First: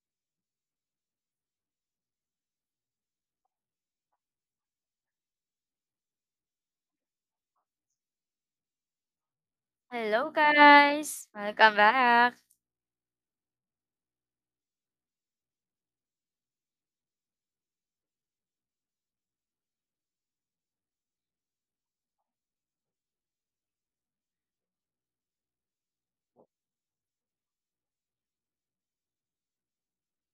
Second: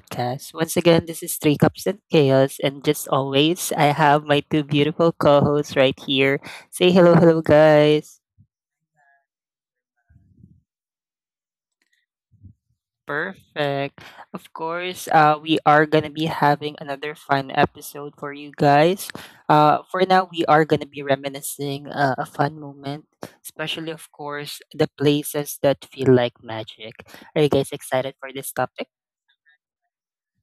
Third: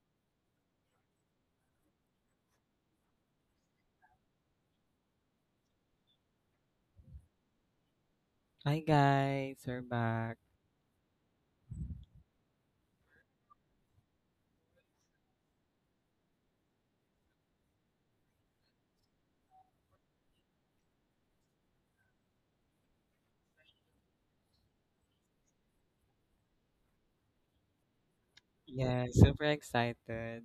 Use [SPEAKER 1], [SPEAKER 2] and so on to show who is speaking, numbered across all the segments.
[SPEAKER 1] podcast. Once again, this is Three Cups and Chaos, and just always, I have my two beautiful co hosts right here. Say hello, hello, guys.
[SPEAKER 2] Hi guys, we're
[SPEAKER 3] Hello,
[SPEAKER 2] back.
[SPEAKER 3] guys. Welcome back.
[SPEAKER 1] Perfect. Of course, we are going to be having another fun episode for you guys. For now, we are going to be reminiscing a fun moment, especially, of course, the places that feel like magic. Are you guys excited for this topic?
[SPEAKER 2] Yeah, super excited.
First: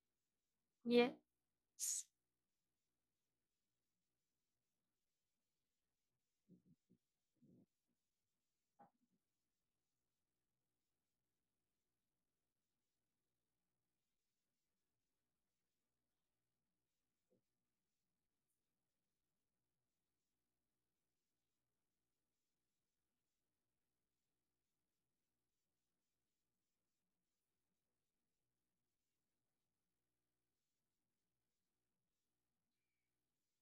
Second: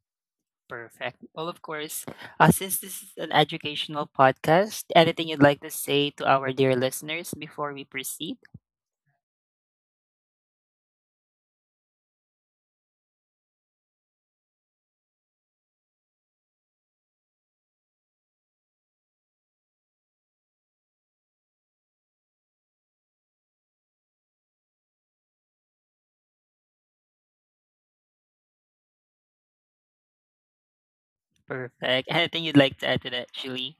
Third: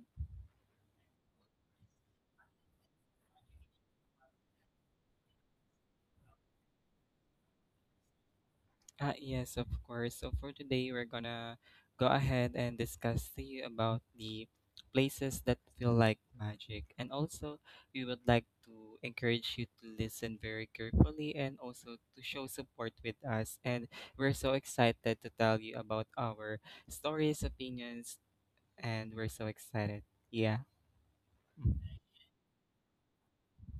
[SPEAKER 3] Yes.
[SPEAKER 1] Perfect. Well, of course, since this is an educational podcast, anything you'd like to say to our dear listeners before we proceed?
[SPEAKER 2] Ah, yes, of course. So for today, we're gonna go ahead and discuss to you about the places that feel like magic, and also we would like to encourage you to listen very carefully and also to show support with us. And we're so excited to tell you about our stories, opinions, and we're so excited. Yeah.
[SPEAKER 1] Perfect. Anything you'd like to add to that, Julie?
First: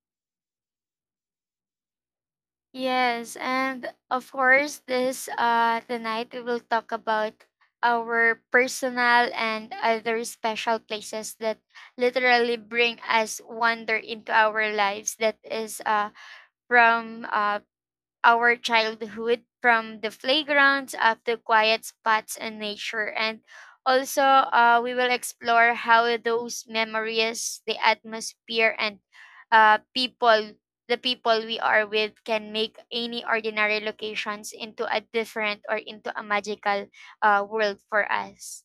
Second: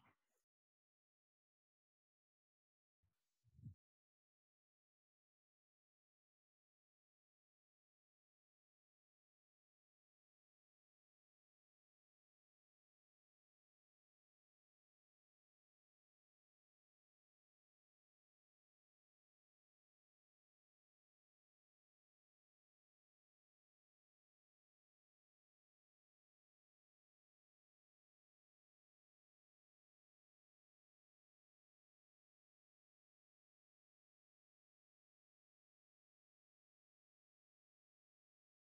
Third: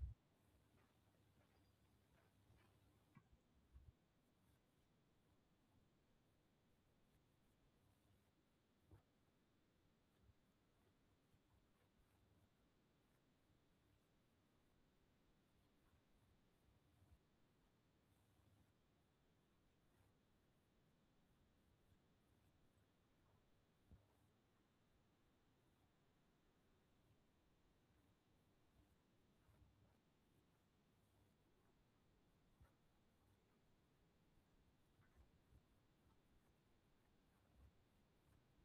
[SPEAKER 3] Yes. And of course, this tonight we will talk about our personal and other special places that literally bring us wonder into our lives, that is from our childhood, from the playgrounds up to quiet spots in nature. And also, we will explore how those memories, the atmosphere, and people the people we are with can make any ordinary locations into a different or into a magical world for us.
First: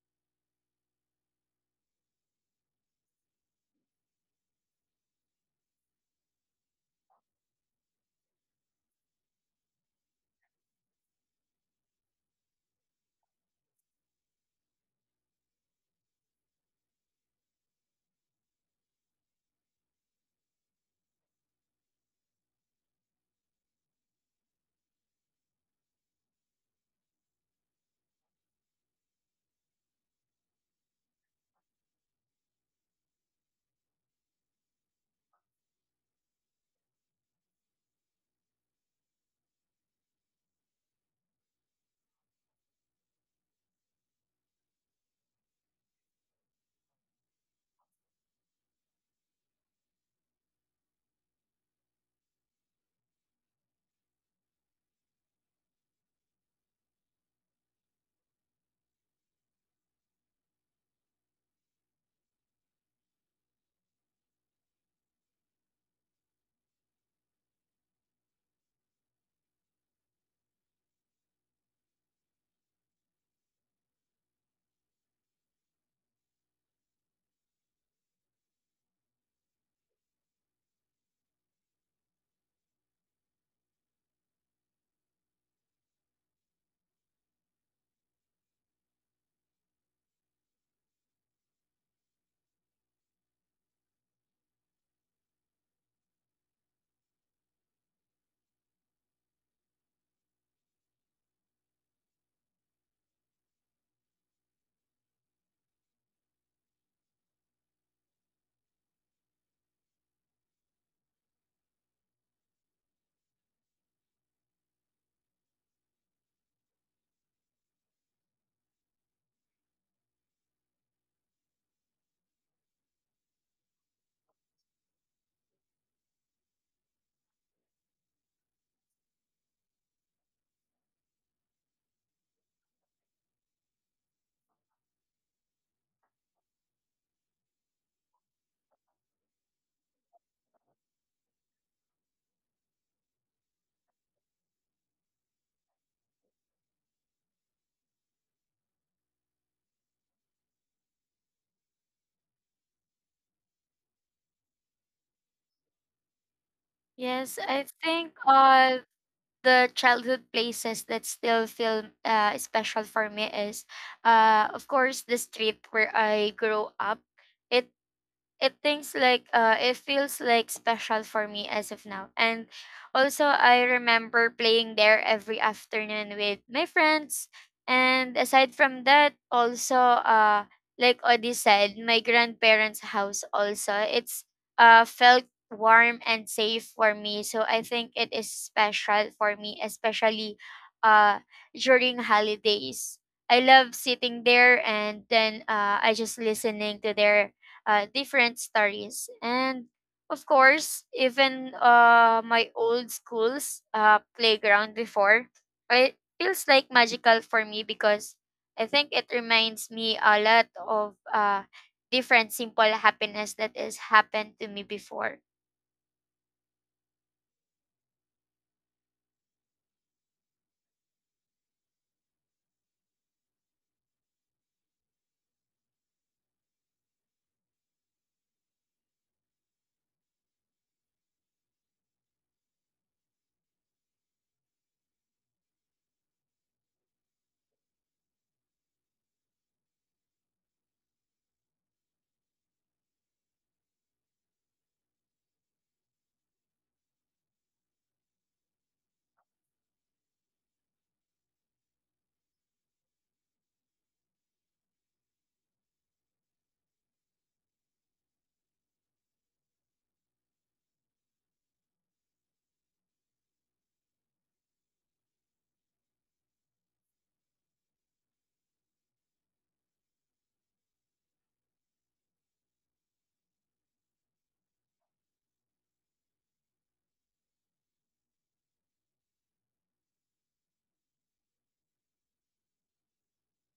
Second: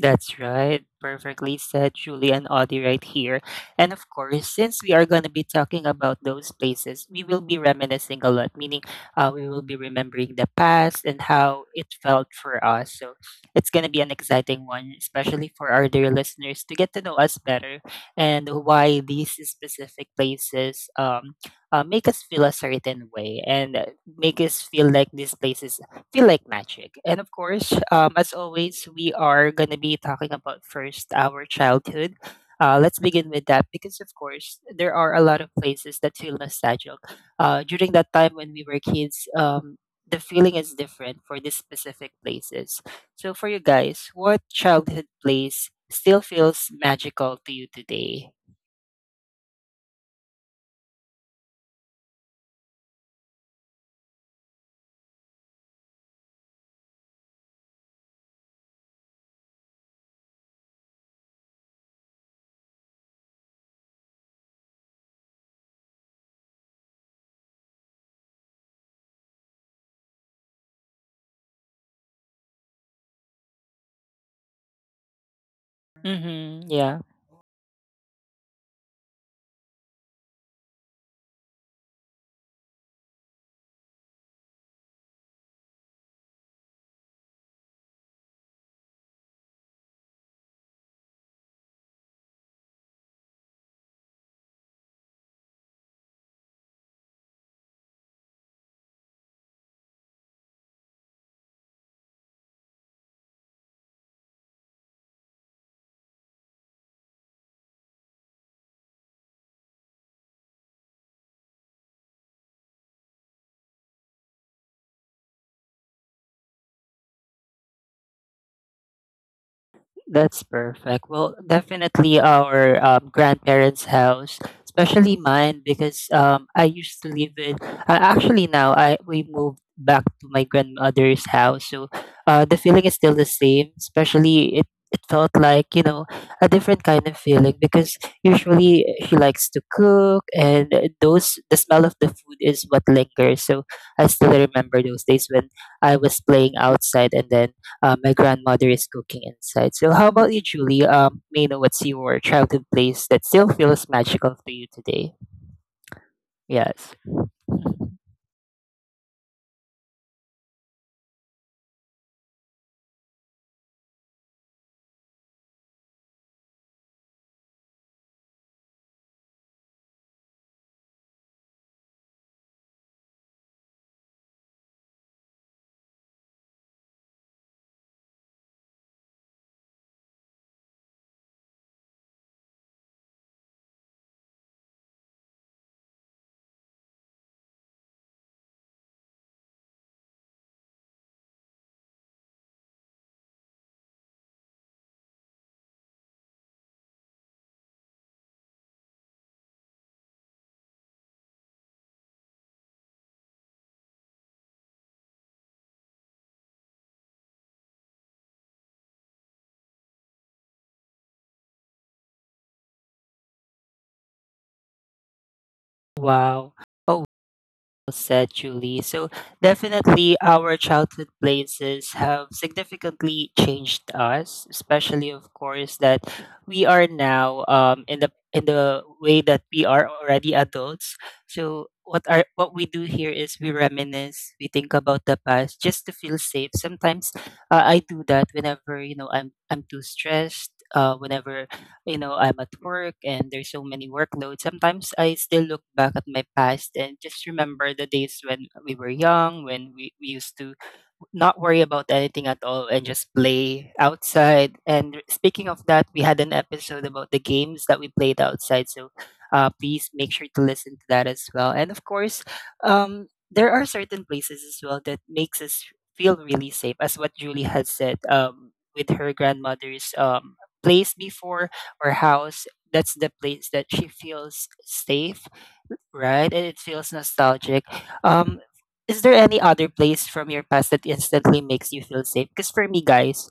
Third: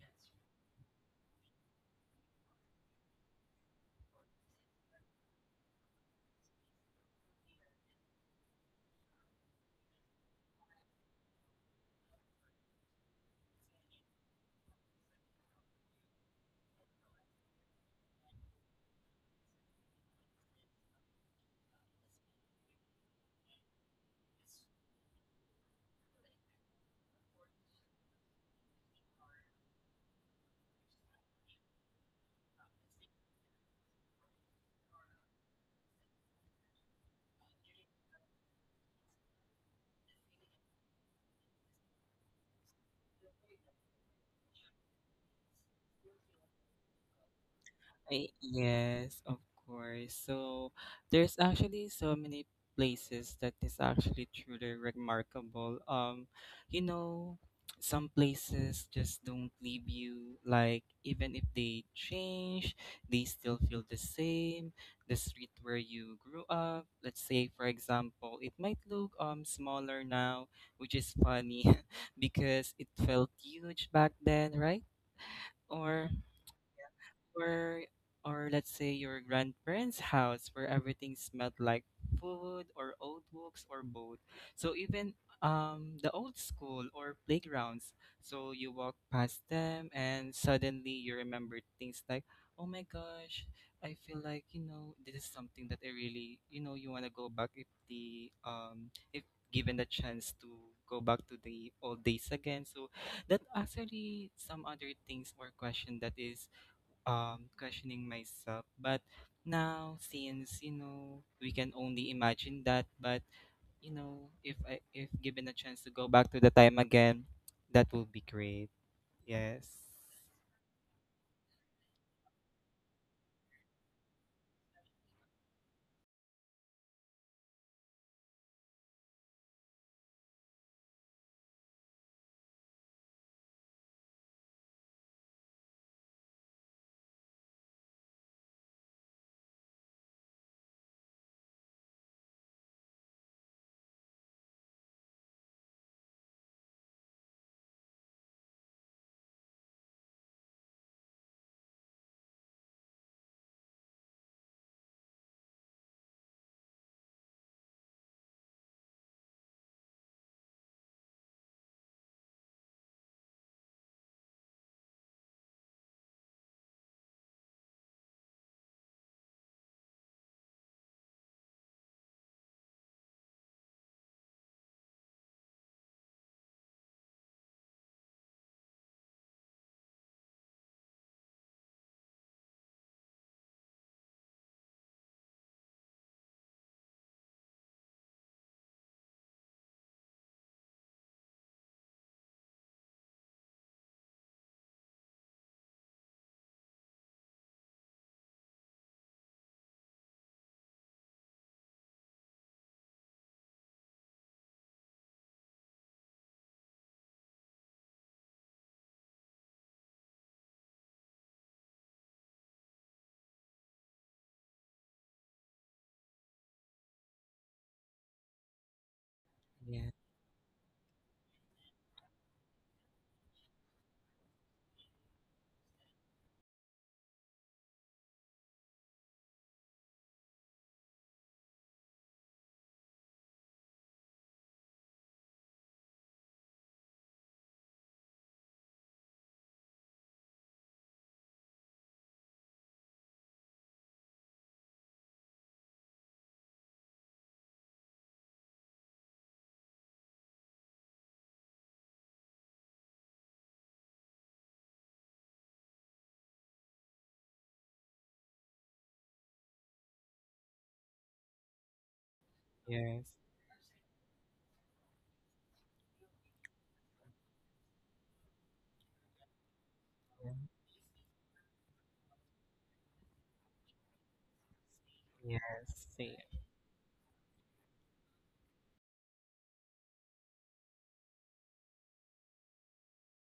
[SPEAKER 1] That's right. Perfectly said, Julie and Audie, right here. And of course, since we are going to be talking about those places, we will be reminiscing a lot, meaning we will be remembering the past and how it felt for us. So it's going to be an exciting one, especially for our dear listeners to get to know us better and why these specific places make us feel a certain way and make us feel like these places feel like magic. And of course, as always, we are going to be talking about first our childhood. Let's begin with that because, of course, there are a lot of places that feel nostalgic. During that time when we were kids, the feeling is different for these specific places. So, for you guys, what childhood place still feels magical to you today?
[SPEAKER 2] Yes, of course. So there's actually so many places that is actually truly remarkable. You know, some places just don't leave you like even if they change, they still feel the same. The street where you grew up, let's say for example, it might look smaller now, which is funny because it felt huge back then, right? Or
[SPEAKER 1] Mm-hmm, yeah.
[SPEAKER 2] or or let's say your grandparents' house where everything smelled like food or old books or both. So even the old school or playgrounds. So you walk past them and suddenly you remember things like, oh my gosh, I feel like this is something that I really, you wanna go back if given the chance to go back to the old days again. So that actually some other things or question that is questioning myself but now since we can only imagine that but if given a chance to go back to the time again that will be great. Yes.
[SPEAKER 1] That's perfect. Well, definitely our grandparents' house, especially mine, because I used to live in. Actually, now I we moved back to my grandmother's house, so the feeling is still the same. Especially it felt like you know a different kind of feeling because usually she likes to cook, and those the smell of the food is what lingers. So I still remember those days when I was playing outside, and then my grandmother is cooking inside. So, how about you, Julie? May I know what's your childhood place that still feels magical to you today? Yes.
[SPEAKER 3] Yes, I think the childhood places that still feel special for me is, of course, the street where I grew up. It it feels like special for me as of now. And also, I remember playing there every afternoon with my friends. And aside from that, also, uh like Odi said, my grandparents house also, it's felt warm and safe for me. So I think it is special for me, especially uh during holidays. I love sitting there, and then I just listening to their different stories. And of course, even my old school's playground before, it feels like magical for me because I think it reminds me a lot of different simple happiness that has happened to me before.
[SPEAKER 1] Wow. Oh, said, Julie. So
[SPEAKER 2] Yeah.
[SPEAKER 1] definitely, our childhood places have significantly changed us, especially, of course, that we are now in the way that we are already adults. So what are what we do here is we reminisce, we think about the past just to feel safe. Sometimes I do that whenever you know I'm too stressed. Whenever you know, I'm at work and there's so many workloads. Sometimes I still look back at my past and just remember the days when we were young, when we used to not worry about anything at all and just play outside. And speaking of that, we had an episode about the games that we played outside. So please make sure to listen to that as well. And of course,
[SPEAKER 2] Yes.
[SPEAKER 1] there are certain places as well that makes us feel really safe, as what Julie has said with her grandmother's
[SPEAKER 2] Yeah,
[SPEAKER 1] place before or house. That's the place that she feels safe,
[SPEAKER 2] yes.
[SPEAKER 1] right?
[SPEAKER 2] Yes.
[SPEAKER 1] And it feels nostalgic. Um, is there any other place from your past that instantly makes you feel safe? Because for me, guys,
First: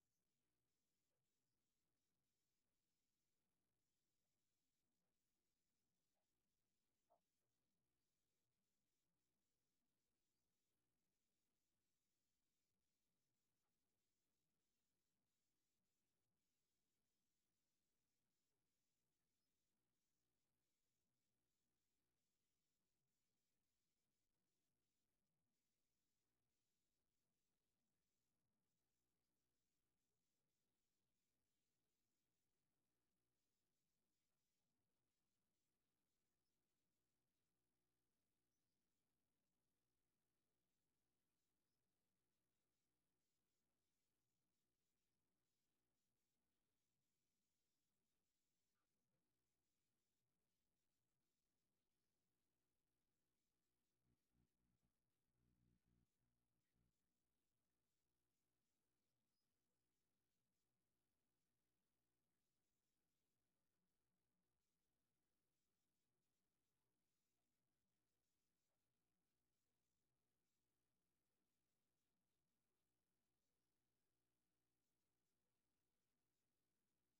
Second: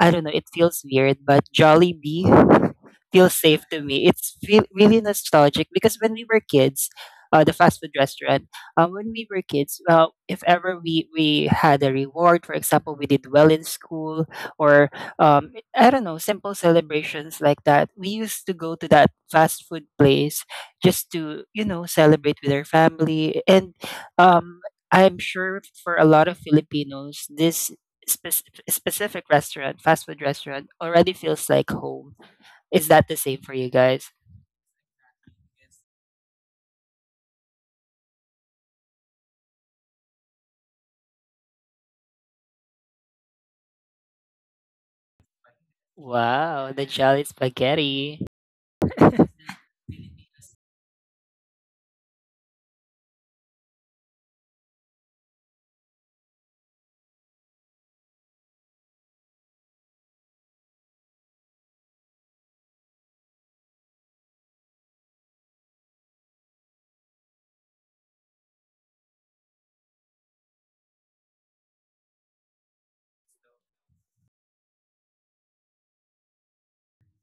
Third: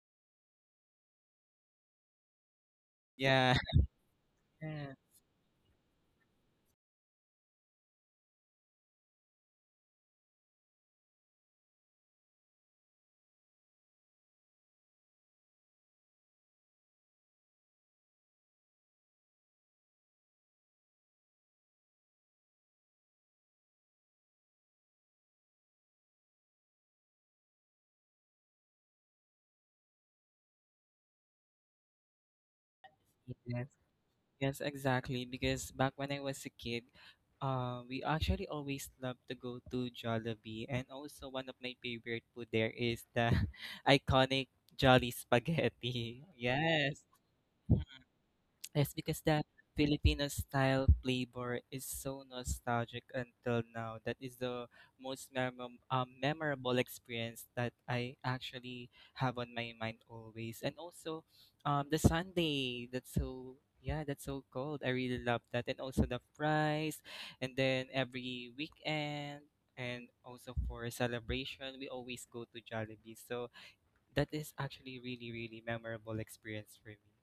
[SPEAKER 1] I don't know, it feels weird, but Jollibee feels
[SPEAKER 2] Yeah,
[SPEAKER 1] safe to me. It's feel,
[SPEAKER 2] yeah.
[SPEAKER 1] really nostalgic because when we were kids, the fast food restaurant, when we were kids, if ever we had a reward, for example, we did well in school or I don't know, simple celebrations like that, we used to go to that fast food place just to you know celebrate with their family and um I'm sure for a lot of Filipinos this specific restaurant fast food restaurant already feels like home. Is that the same for
[SPEAKER 2] Yes.
[SPEAKER 1] you guys?
[SPEAKER 2] Yes, exactly. Because back when I was a kid, we actually always loved to go to Jollibee. And also, one of my favorite food there is the iconic Jolly Spaghetti.
[SPEAKER 1] Wow, the
[SPEAKER 2] Yes.
[SPEAKER 1] Jolly Spaghetti.
[SPEAKER 2] Yes, because the Filipino style flavor is so nostalgic until now. That is the most memorable experience that I actually have on my mind always. And also, the Sunday. That's so Yeah, that's so cold. I really love that. And also the fries, and then every weekend. And also for celebration, we always go to Jollibee. So that is actually really, really memorable experience for me.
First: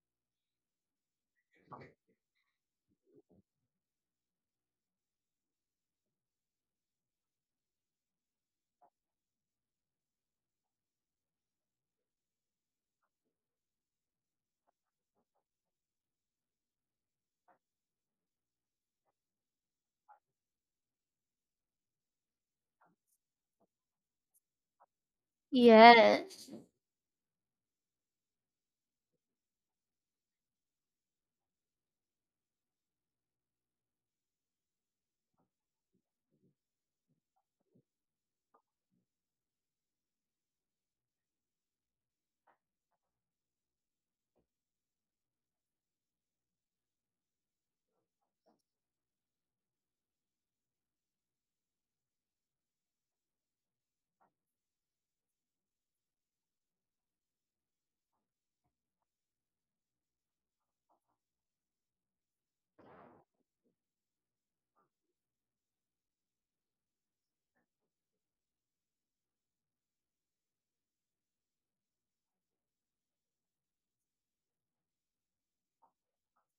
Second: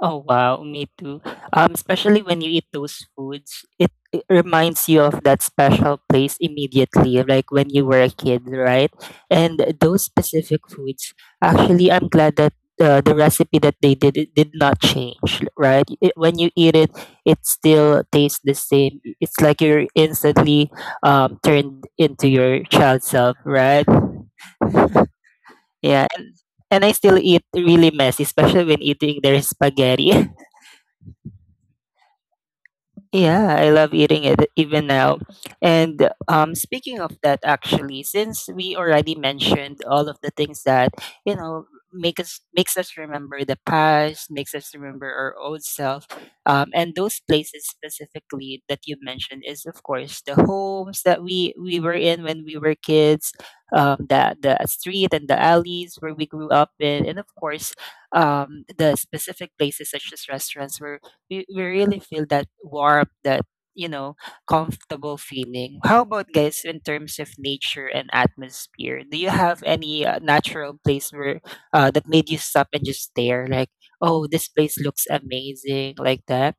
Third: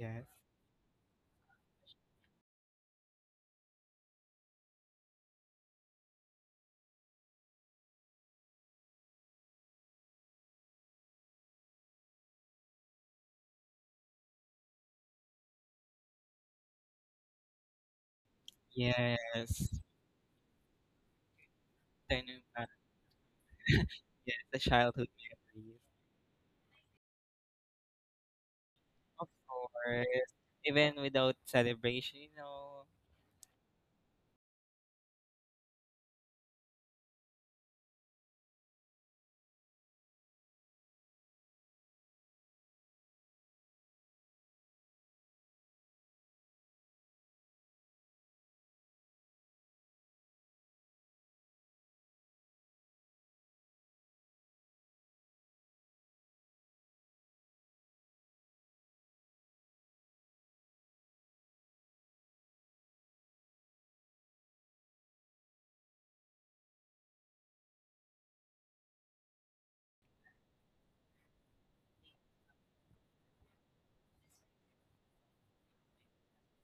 [SPEAKER 2] Yes.
[SPEAKER 1] Oh wow, me too. Especially when you eat those foods, it reminds you of that special place immediately, like when you were a kid, right? And those specific foods, actually, I'm glad that the recipe that they did it did not change, right? It, when you eat it, it still tastes the same. It's like
[SPEAKER 2] Yes,
[SPEAKER 1] you're instantly turned into
[SPEAKER 2] Tainumpa.
[SPEAKER 1] your child self, right?
[SPEAKER 2] Yes, the childhood memories.
[SPEAKER 1] Yeah,
[SPEAKER 3] Yes.
[SPEAKER 1] and I still eat really messy, especially when eating
[SPEAKER 2] Of
[SPEAKER 1] their
[SPEAKER 2] course.
[SPEAKER 1] spaghetti.
[SPEAKER 2] Even without celebration.
[SPEAKER 1] Yeah, I love eating it even now. And speaking of that, actually, since we already mentioned all of the things that you know makes us remember the past, makes us remember our old self, and those places specifically that you mentioned is of course the homes that we were in when we were kids, the street and the alleys where we grew up in, and of course the specific places such as restaurants where we really feel that warmth, that you know, comfortable feeling. How about guys in terms of nature and atmosphere? Do you have any natural place where that made you stop and just stare, like, oh, this place looks amazing, like that?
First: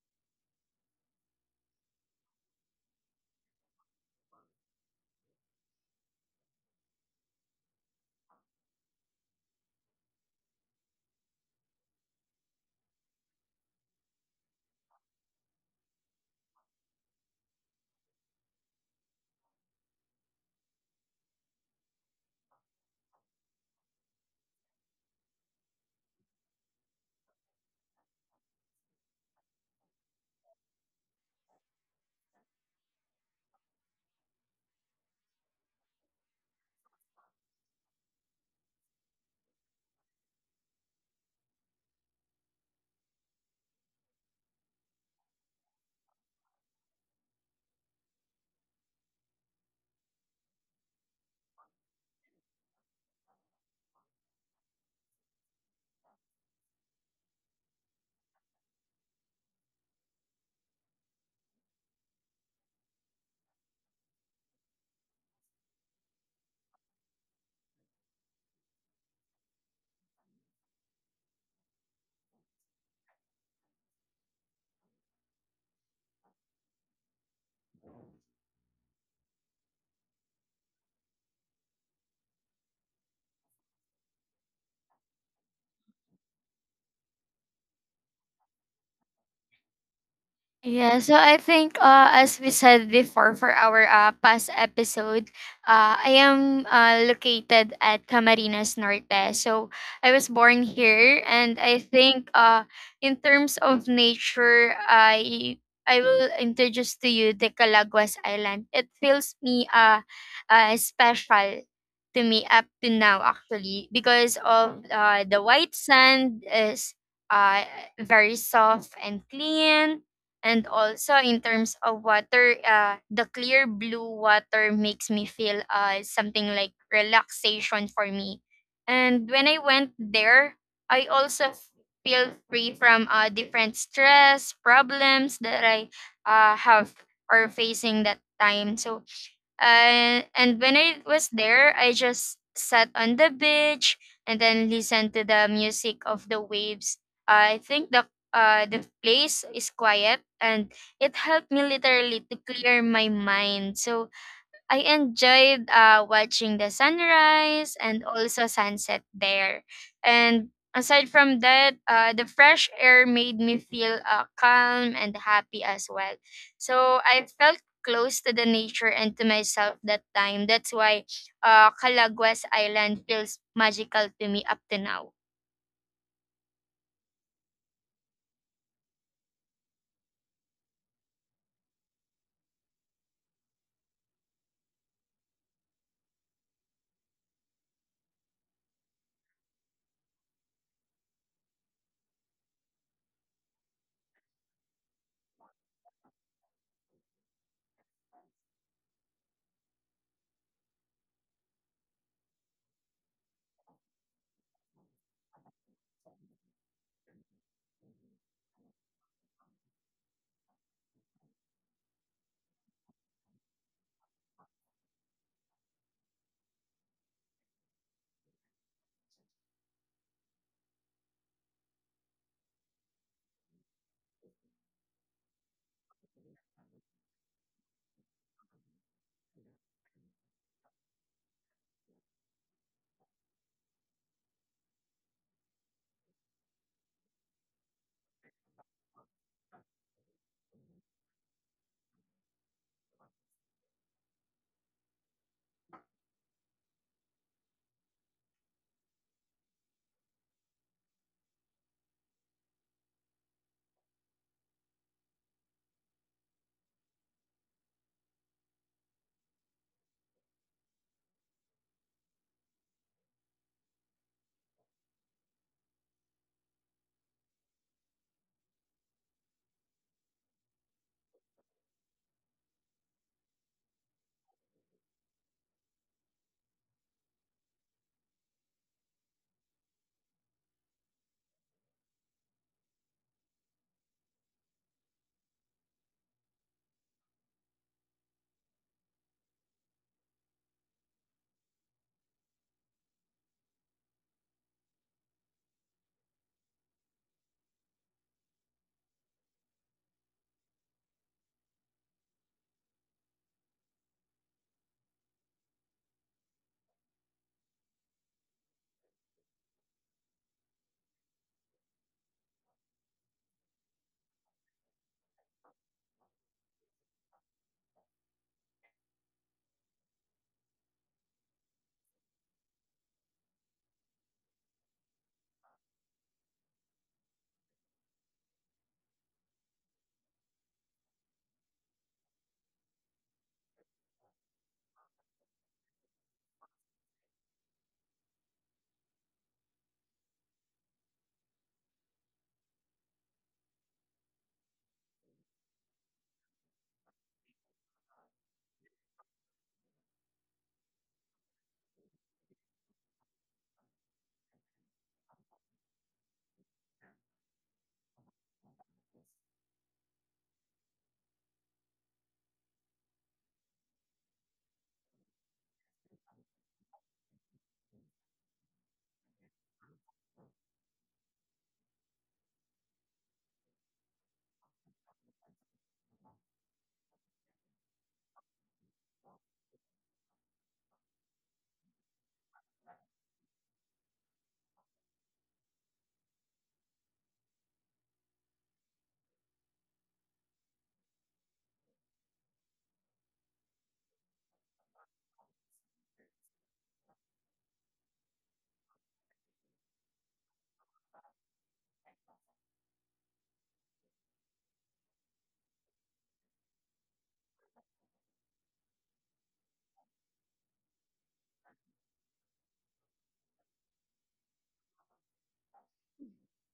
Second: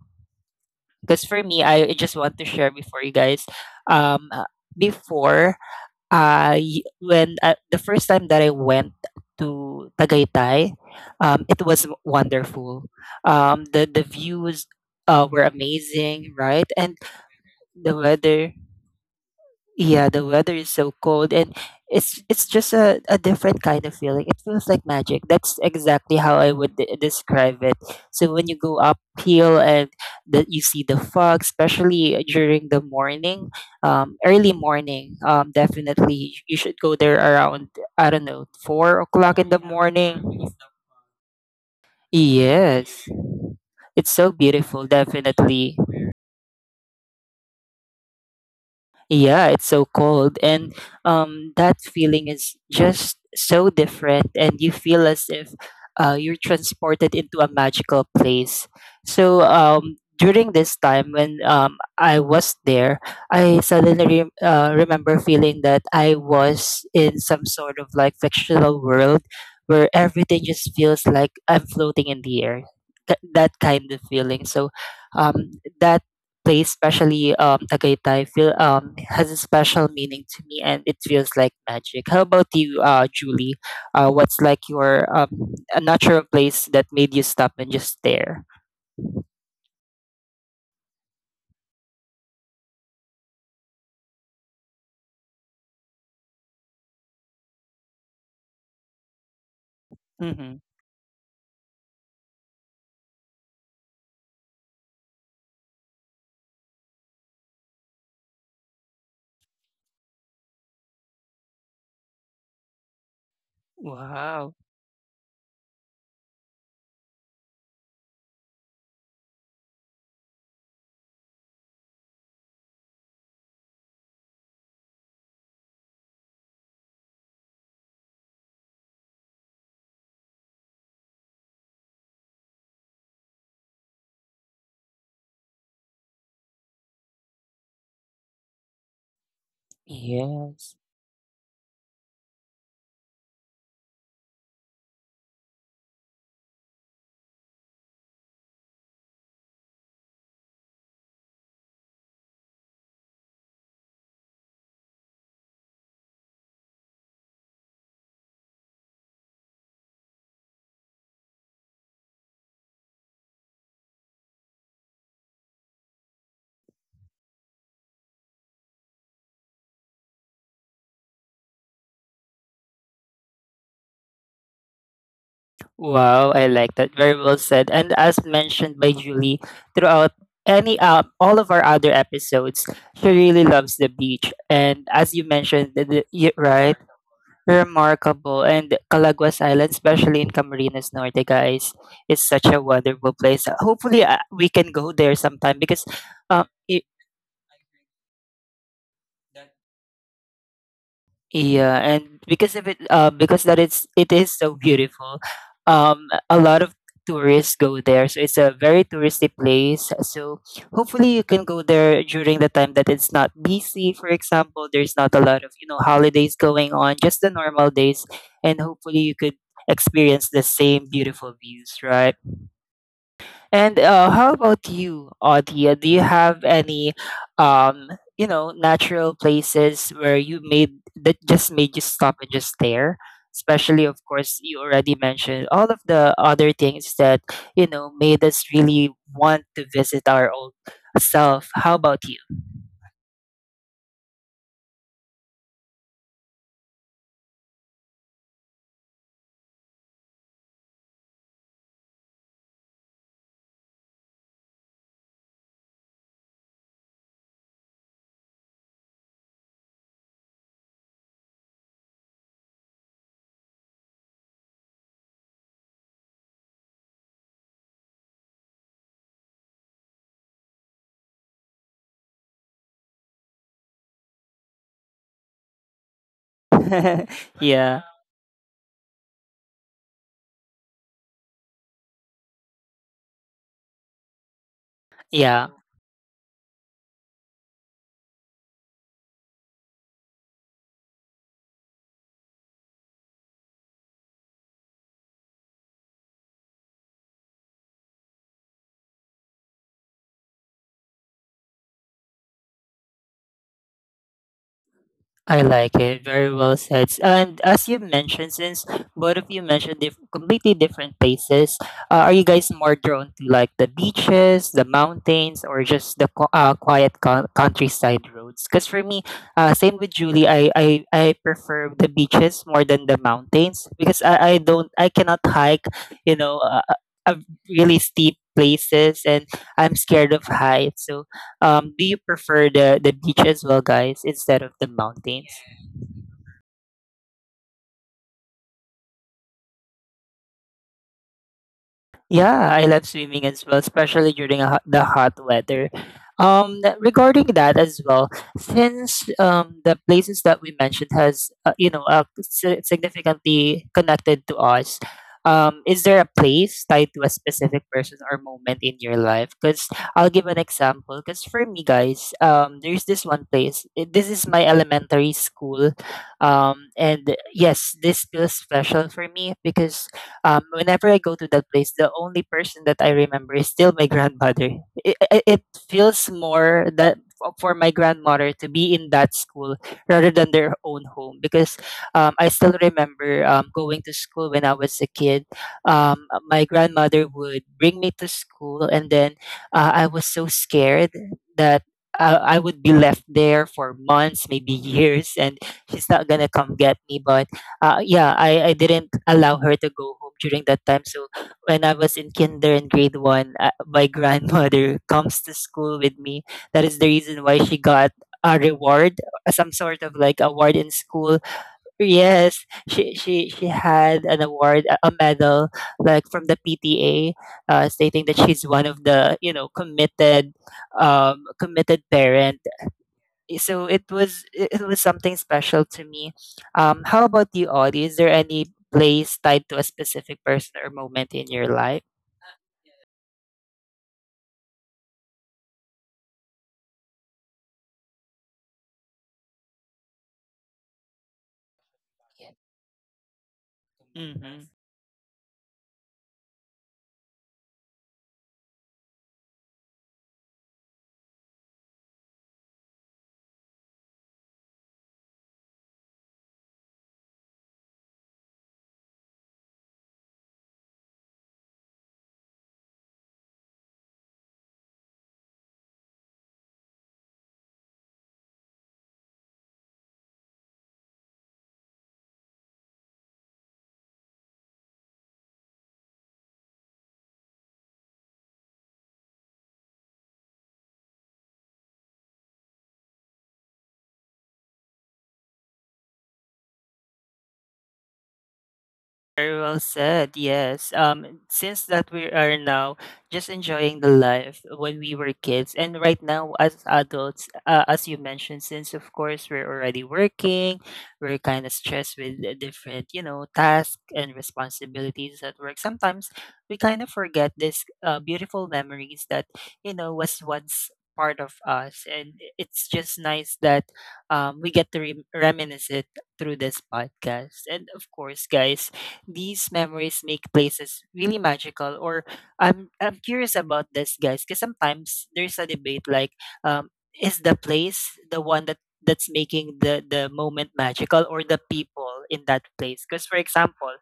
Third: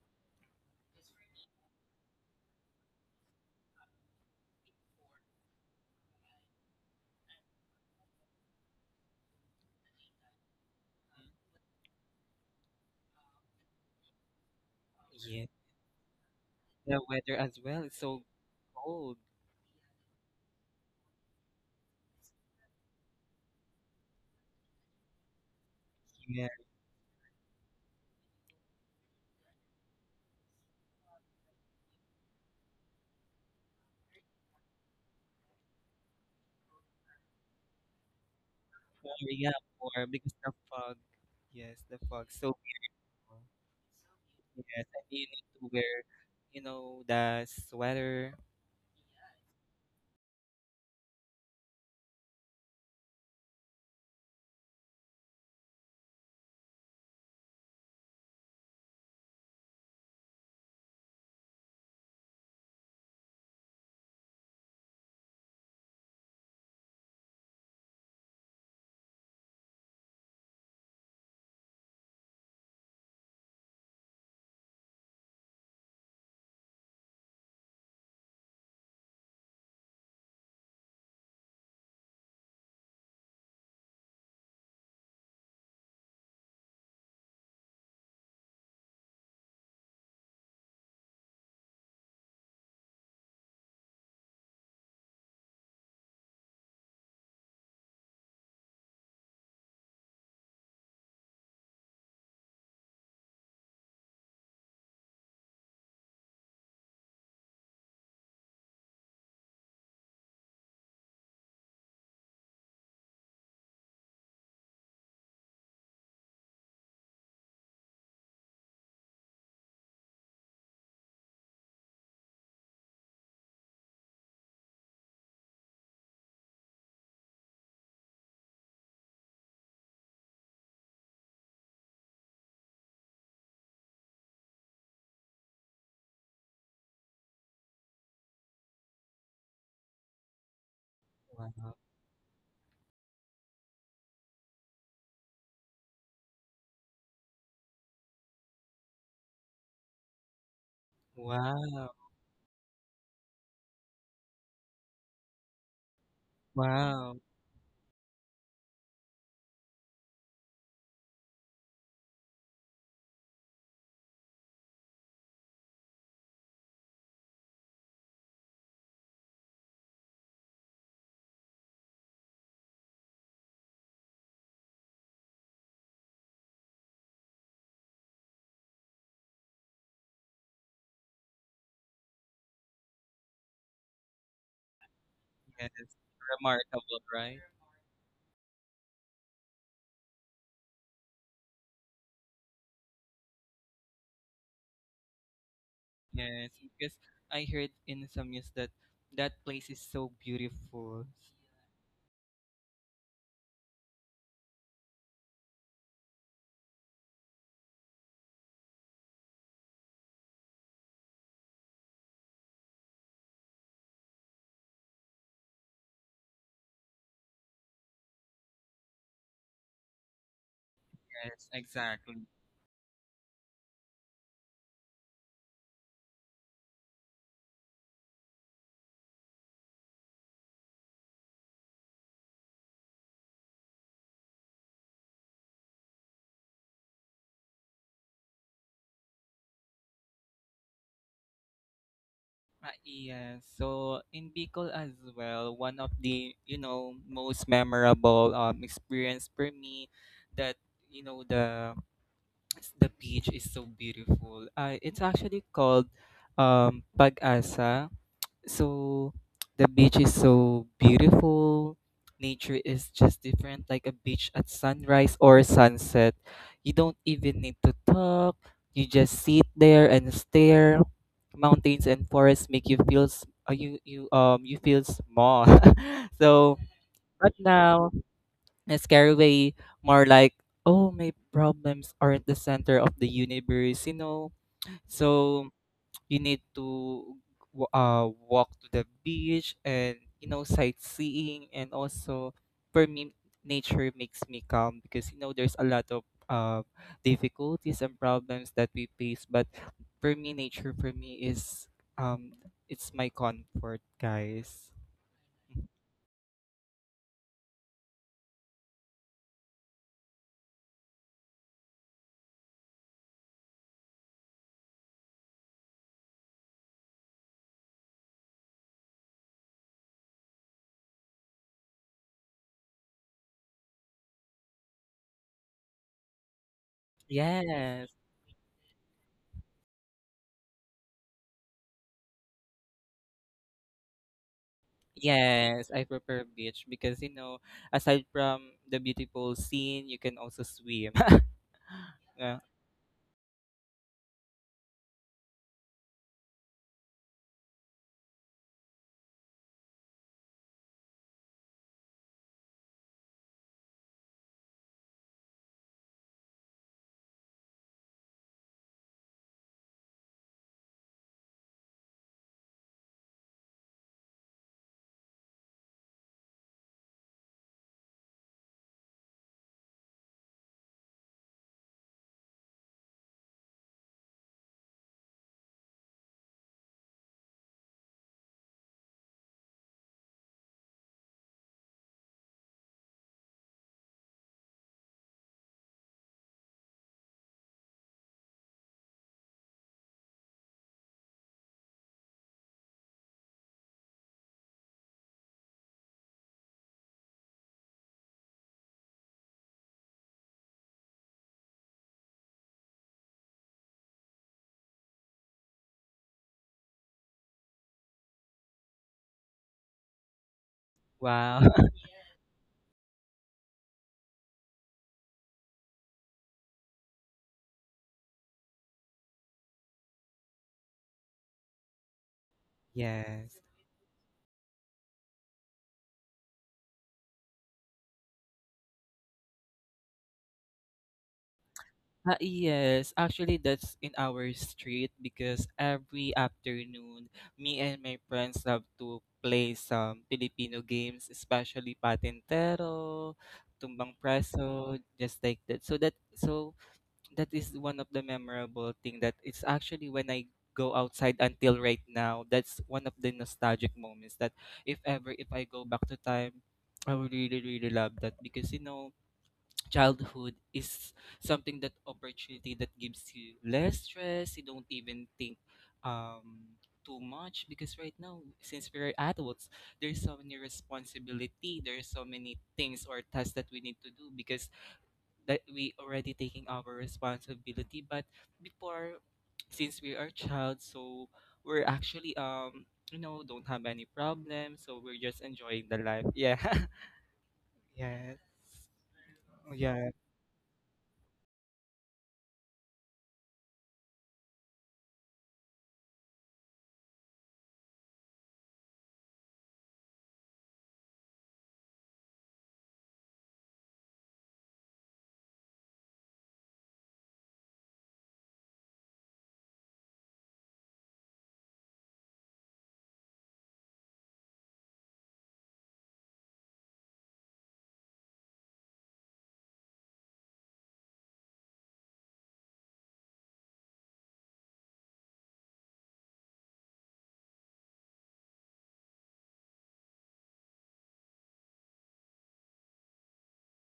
[SPEAKER 1] Because for me, I just want to share before you guys. Um, uh, before I when The first time that I went to Tagaytay, it was wonderful. The views were
[SPEAKER 2] Yeah.
[SPEAKER 1] amazing, right? And
[SPEAKER 2] The weather as well
[SPEAKER 1] the
[SPEAKER 2] is so
[SPEAKER 1] weather,
[SPEAKER 2] cold.
[SPEAKER 1] yeah, the weather is so cold and it's just a different kind of feeling. It feels like magic. That's exactly how
[SPEAKER 2] Yeah.
[SPEAKER 1] I would describe it. So when you go uphill and that you see the fog, especially during the morning, early morning, definitely you should go there around I don't know four
[SPEAKER 2] For,
[SPEAKER 1] o'clock in
[SPEAKER 2] yeah,
[SPEAKER 1] the
[SPEAKER 2] for because the
[SPEAKER 1] morning.
[SPEAKER 2] fog. Yes, the fog so
[SPEAKER 1] Yes,
[SPEAKER 2] cold.
[SPEAKER 1] it's so
[SPEAKER 2] Yes, and
[SPEAKER 1] beautiful,
[SPEAKER 2] you need to
[SPEAKER 1] definitely.
[SPEAKER 2] wear the sweater.
[SPEAKER 1] Yeah, it's so cold. And that feeling is just so different. And you feel as if you're transported into a magical place. So during this time when I was there, I suddenly remember feeling that I was in some sort of like fictional world where everything just feels like I'm floating in the air. That kind of feeling. So um, that place, especially Tagaytay, feel has a special meaning to me, and it feels like magic. How about you, Julie? What's like your a natural place that made you stop and just stare?
[SPEAKER 3] Yeah, so I think as we said before for our past episode, I am located at Camarines Norte. So I was
[SPEAKER 1] Mm-hmm.
[SPEAKER 3] born here, and I think, in terms of nature, I will introduce to you the Calaguas Island. It feels me special to me up to now, actually, because
[SPEAKER 1] Wow.
[SPEAKER 3] of the white sand is uh very soft and clean. And also, in terms of water, the clear blue water makes me feel something like relaxation for me. And when I went there, I also feel free from different stress, problems that I have or facing that time. So, and when
[SPEAKER 1] Yes.
[SPEAKER 3] I was
[SPEAKER 2] Wow.
[SPEAKER 3] there, I just sat on the beach and then listened to the music of the waves. I think the place is quiet, and it helped me
[SPEAKER 2] Wow.
[SPEAKER 3] literally to clear my mind. So I enjoyed watching the
[SPEAKER 2] Wow.
[SPEAKER 3] sunrise and also sunset there. And aside from that, the fresh air made me feel calm and happy as well. So I felt close to the nature and to myself that time. That's why Calaguas Island feels magical to me up to now.
[SPEAKER 1] Wow, I like that. Very well said. And as mentioned by Julie, throughout any all of our other episodes, she really loves the beach. And as you
[SPEAKER 2] Yes.
[SPEAKER 1] mentioned, right,
[SPEAKER 2] Remarkable, right?
[SPEAKER 1] remarkable. And Calaguas Island, especially in Camarines Norte, guys, is such a wonderful place. Hopefully, we can go there sometime because uh,
[SPEAKER 2] Yes,
[SPEAKER 1] it,
[SPEAKER 2] because I heard in some news that that place is so beautiful.
[SPEAKER 1] yeah, and because of it, because that it's it is so beautiful, a lot of tourists go there. So it's a very touristy place. So hopefully you can go there during the time that it's not busy. For example, there's not a lot of you know holidays going on, just the normal days, and hopefully you could experience the same beautiful
[SPEAKER 2] Yes,
[SPEAKER 1] views, right?
[SPEAKER 2] exactly.
[SPEAKER 1] And how about you, Audia? Do you have any, um, you know, natural places where you made that just made you stop and just stare? Especially, of course, you already mentioned all of the other things that you know made us really want to visit our own self. How about you?
[SPEAKER 2] Ah, yes. So in Bicol as well, one of the most memorable experience for me, that the the beach is so beautiful. It's actually called Pag-asa. So the beach is so beautiful. Nature is just different. Like a beach at sunrise or sunset, you don't even need to talk. You just sit there and stare. Mountains and forests make you feel you feel small. So, but
[SPEAKER 1] Yeah,
[SPEAKER 2] now it's carried away. More like, oh, my problems aren't the center of the universe, you know so
[SPEAKER 1] yeah.
[SPEAKER 2] you need to walk to the beach and sightseeing. And also, for me, nature makes me calm because there's a lot of uh, difficulties and problems that we face. But for me, nature for me is um it's my comfort, guys.
[SPEAKER 1] I like it. Very well said. And as you mentioned, since both of you mentioned completely different places, are you guys more drawn to like the beaches, the mountains, or just the quiet countryside roads? Because for me, same with Julie, I prefer the beaches more than the mountains because I cannot hike, you know, uh, really
[SPEAKER 2] Yes,
[SPEAKER 1] steep places and I'm scared of heights. So do you prefer the beach as well, guys, instead of the mountain?
[SPEAKER 2] yes, I prefer beach because aside from the beautiful scene, you can also swim. Yeah,
[SPEAKER 1] Yeah, I love swimming as well, especially during a, the hot weather. Regarding that as well, since the places that we mentioned has you know significantly connected to us, is there a place tied to a specific person or moment in your life? Because I'll give an example. Because for me, guys, there's this one place. This is my elementary school, and yes, this feels special for me because whenever I go to that place, the only person that I remember is still my grandmother. It feels more that for my grandmother to be in that school rather than their own home because I still remember going to school when I was a kid. My grandmother would bring me to school, and then I was so scared that. I would be left there for months, maybe years, and she's not gonna come get me. But yeah, I didn't allow her to go home during that time. So when I was in kinder and grade one, my grandmother comes to school with me. That is the reason why she got a reward, some sort of like award in school.
[SPEAKER 2] wow.
[SPEAKER 1] Yes, she had an award, a medal, like from the PTA, stating that she's one of the committed, committed parents.
[SPEAKER 2] Yes.
[SPEAKER 1] So it was something special to me. How about you, Audie? Is there any place tied to a specific person or moment in your life?
[SPEAKER 2] Ah, yes, actually that's in our street because every afternoon me and my friends love to play some Filipino games, especially Patintero, Tumbang
[SPEAKER 1] Mm-hmm.
[SPEAKER 2] Preso, just like that. So that is one of the memorable thing that it's actually when I go outside until right now. That's one of the nostalgic moments that if I go back to time, I would really really love that because childhood is something, that opportunity that gives you less stress. You don't even think um too much because right now since we're adults there's so many responsibility, there's so many things or tasks that we need to do because that we already taking our responsibility. But before, since we are child, so we're actually don't have any problem, so we're just enjoying the life. Yeah. Yes.
[SPEAKER 1] Very well
[SPEAKER 2] Yeah.
[SPEAKER 1] said. Yes. Since that we are now just enjoying the life when we were kids, and right now as adults, as you mentioned, since of course we're already working, we're kind of stressed with the different, you know, tasks and responsibilities at work. Sometimes we kind of forget this beautiful memories that you know was once part of us, and it's just nice that we get to reminisce it through this podcast. And of course, guys, these memories make places really magical. Or I'm curious about this, guys, because sometimes there's a debate like, um, is the place the one that's making the moment magical, or the people in that place? Because for example,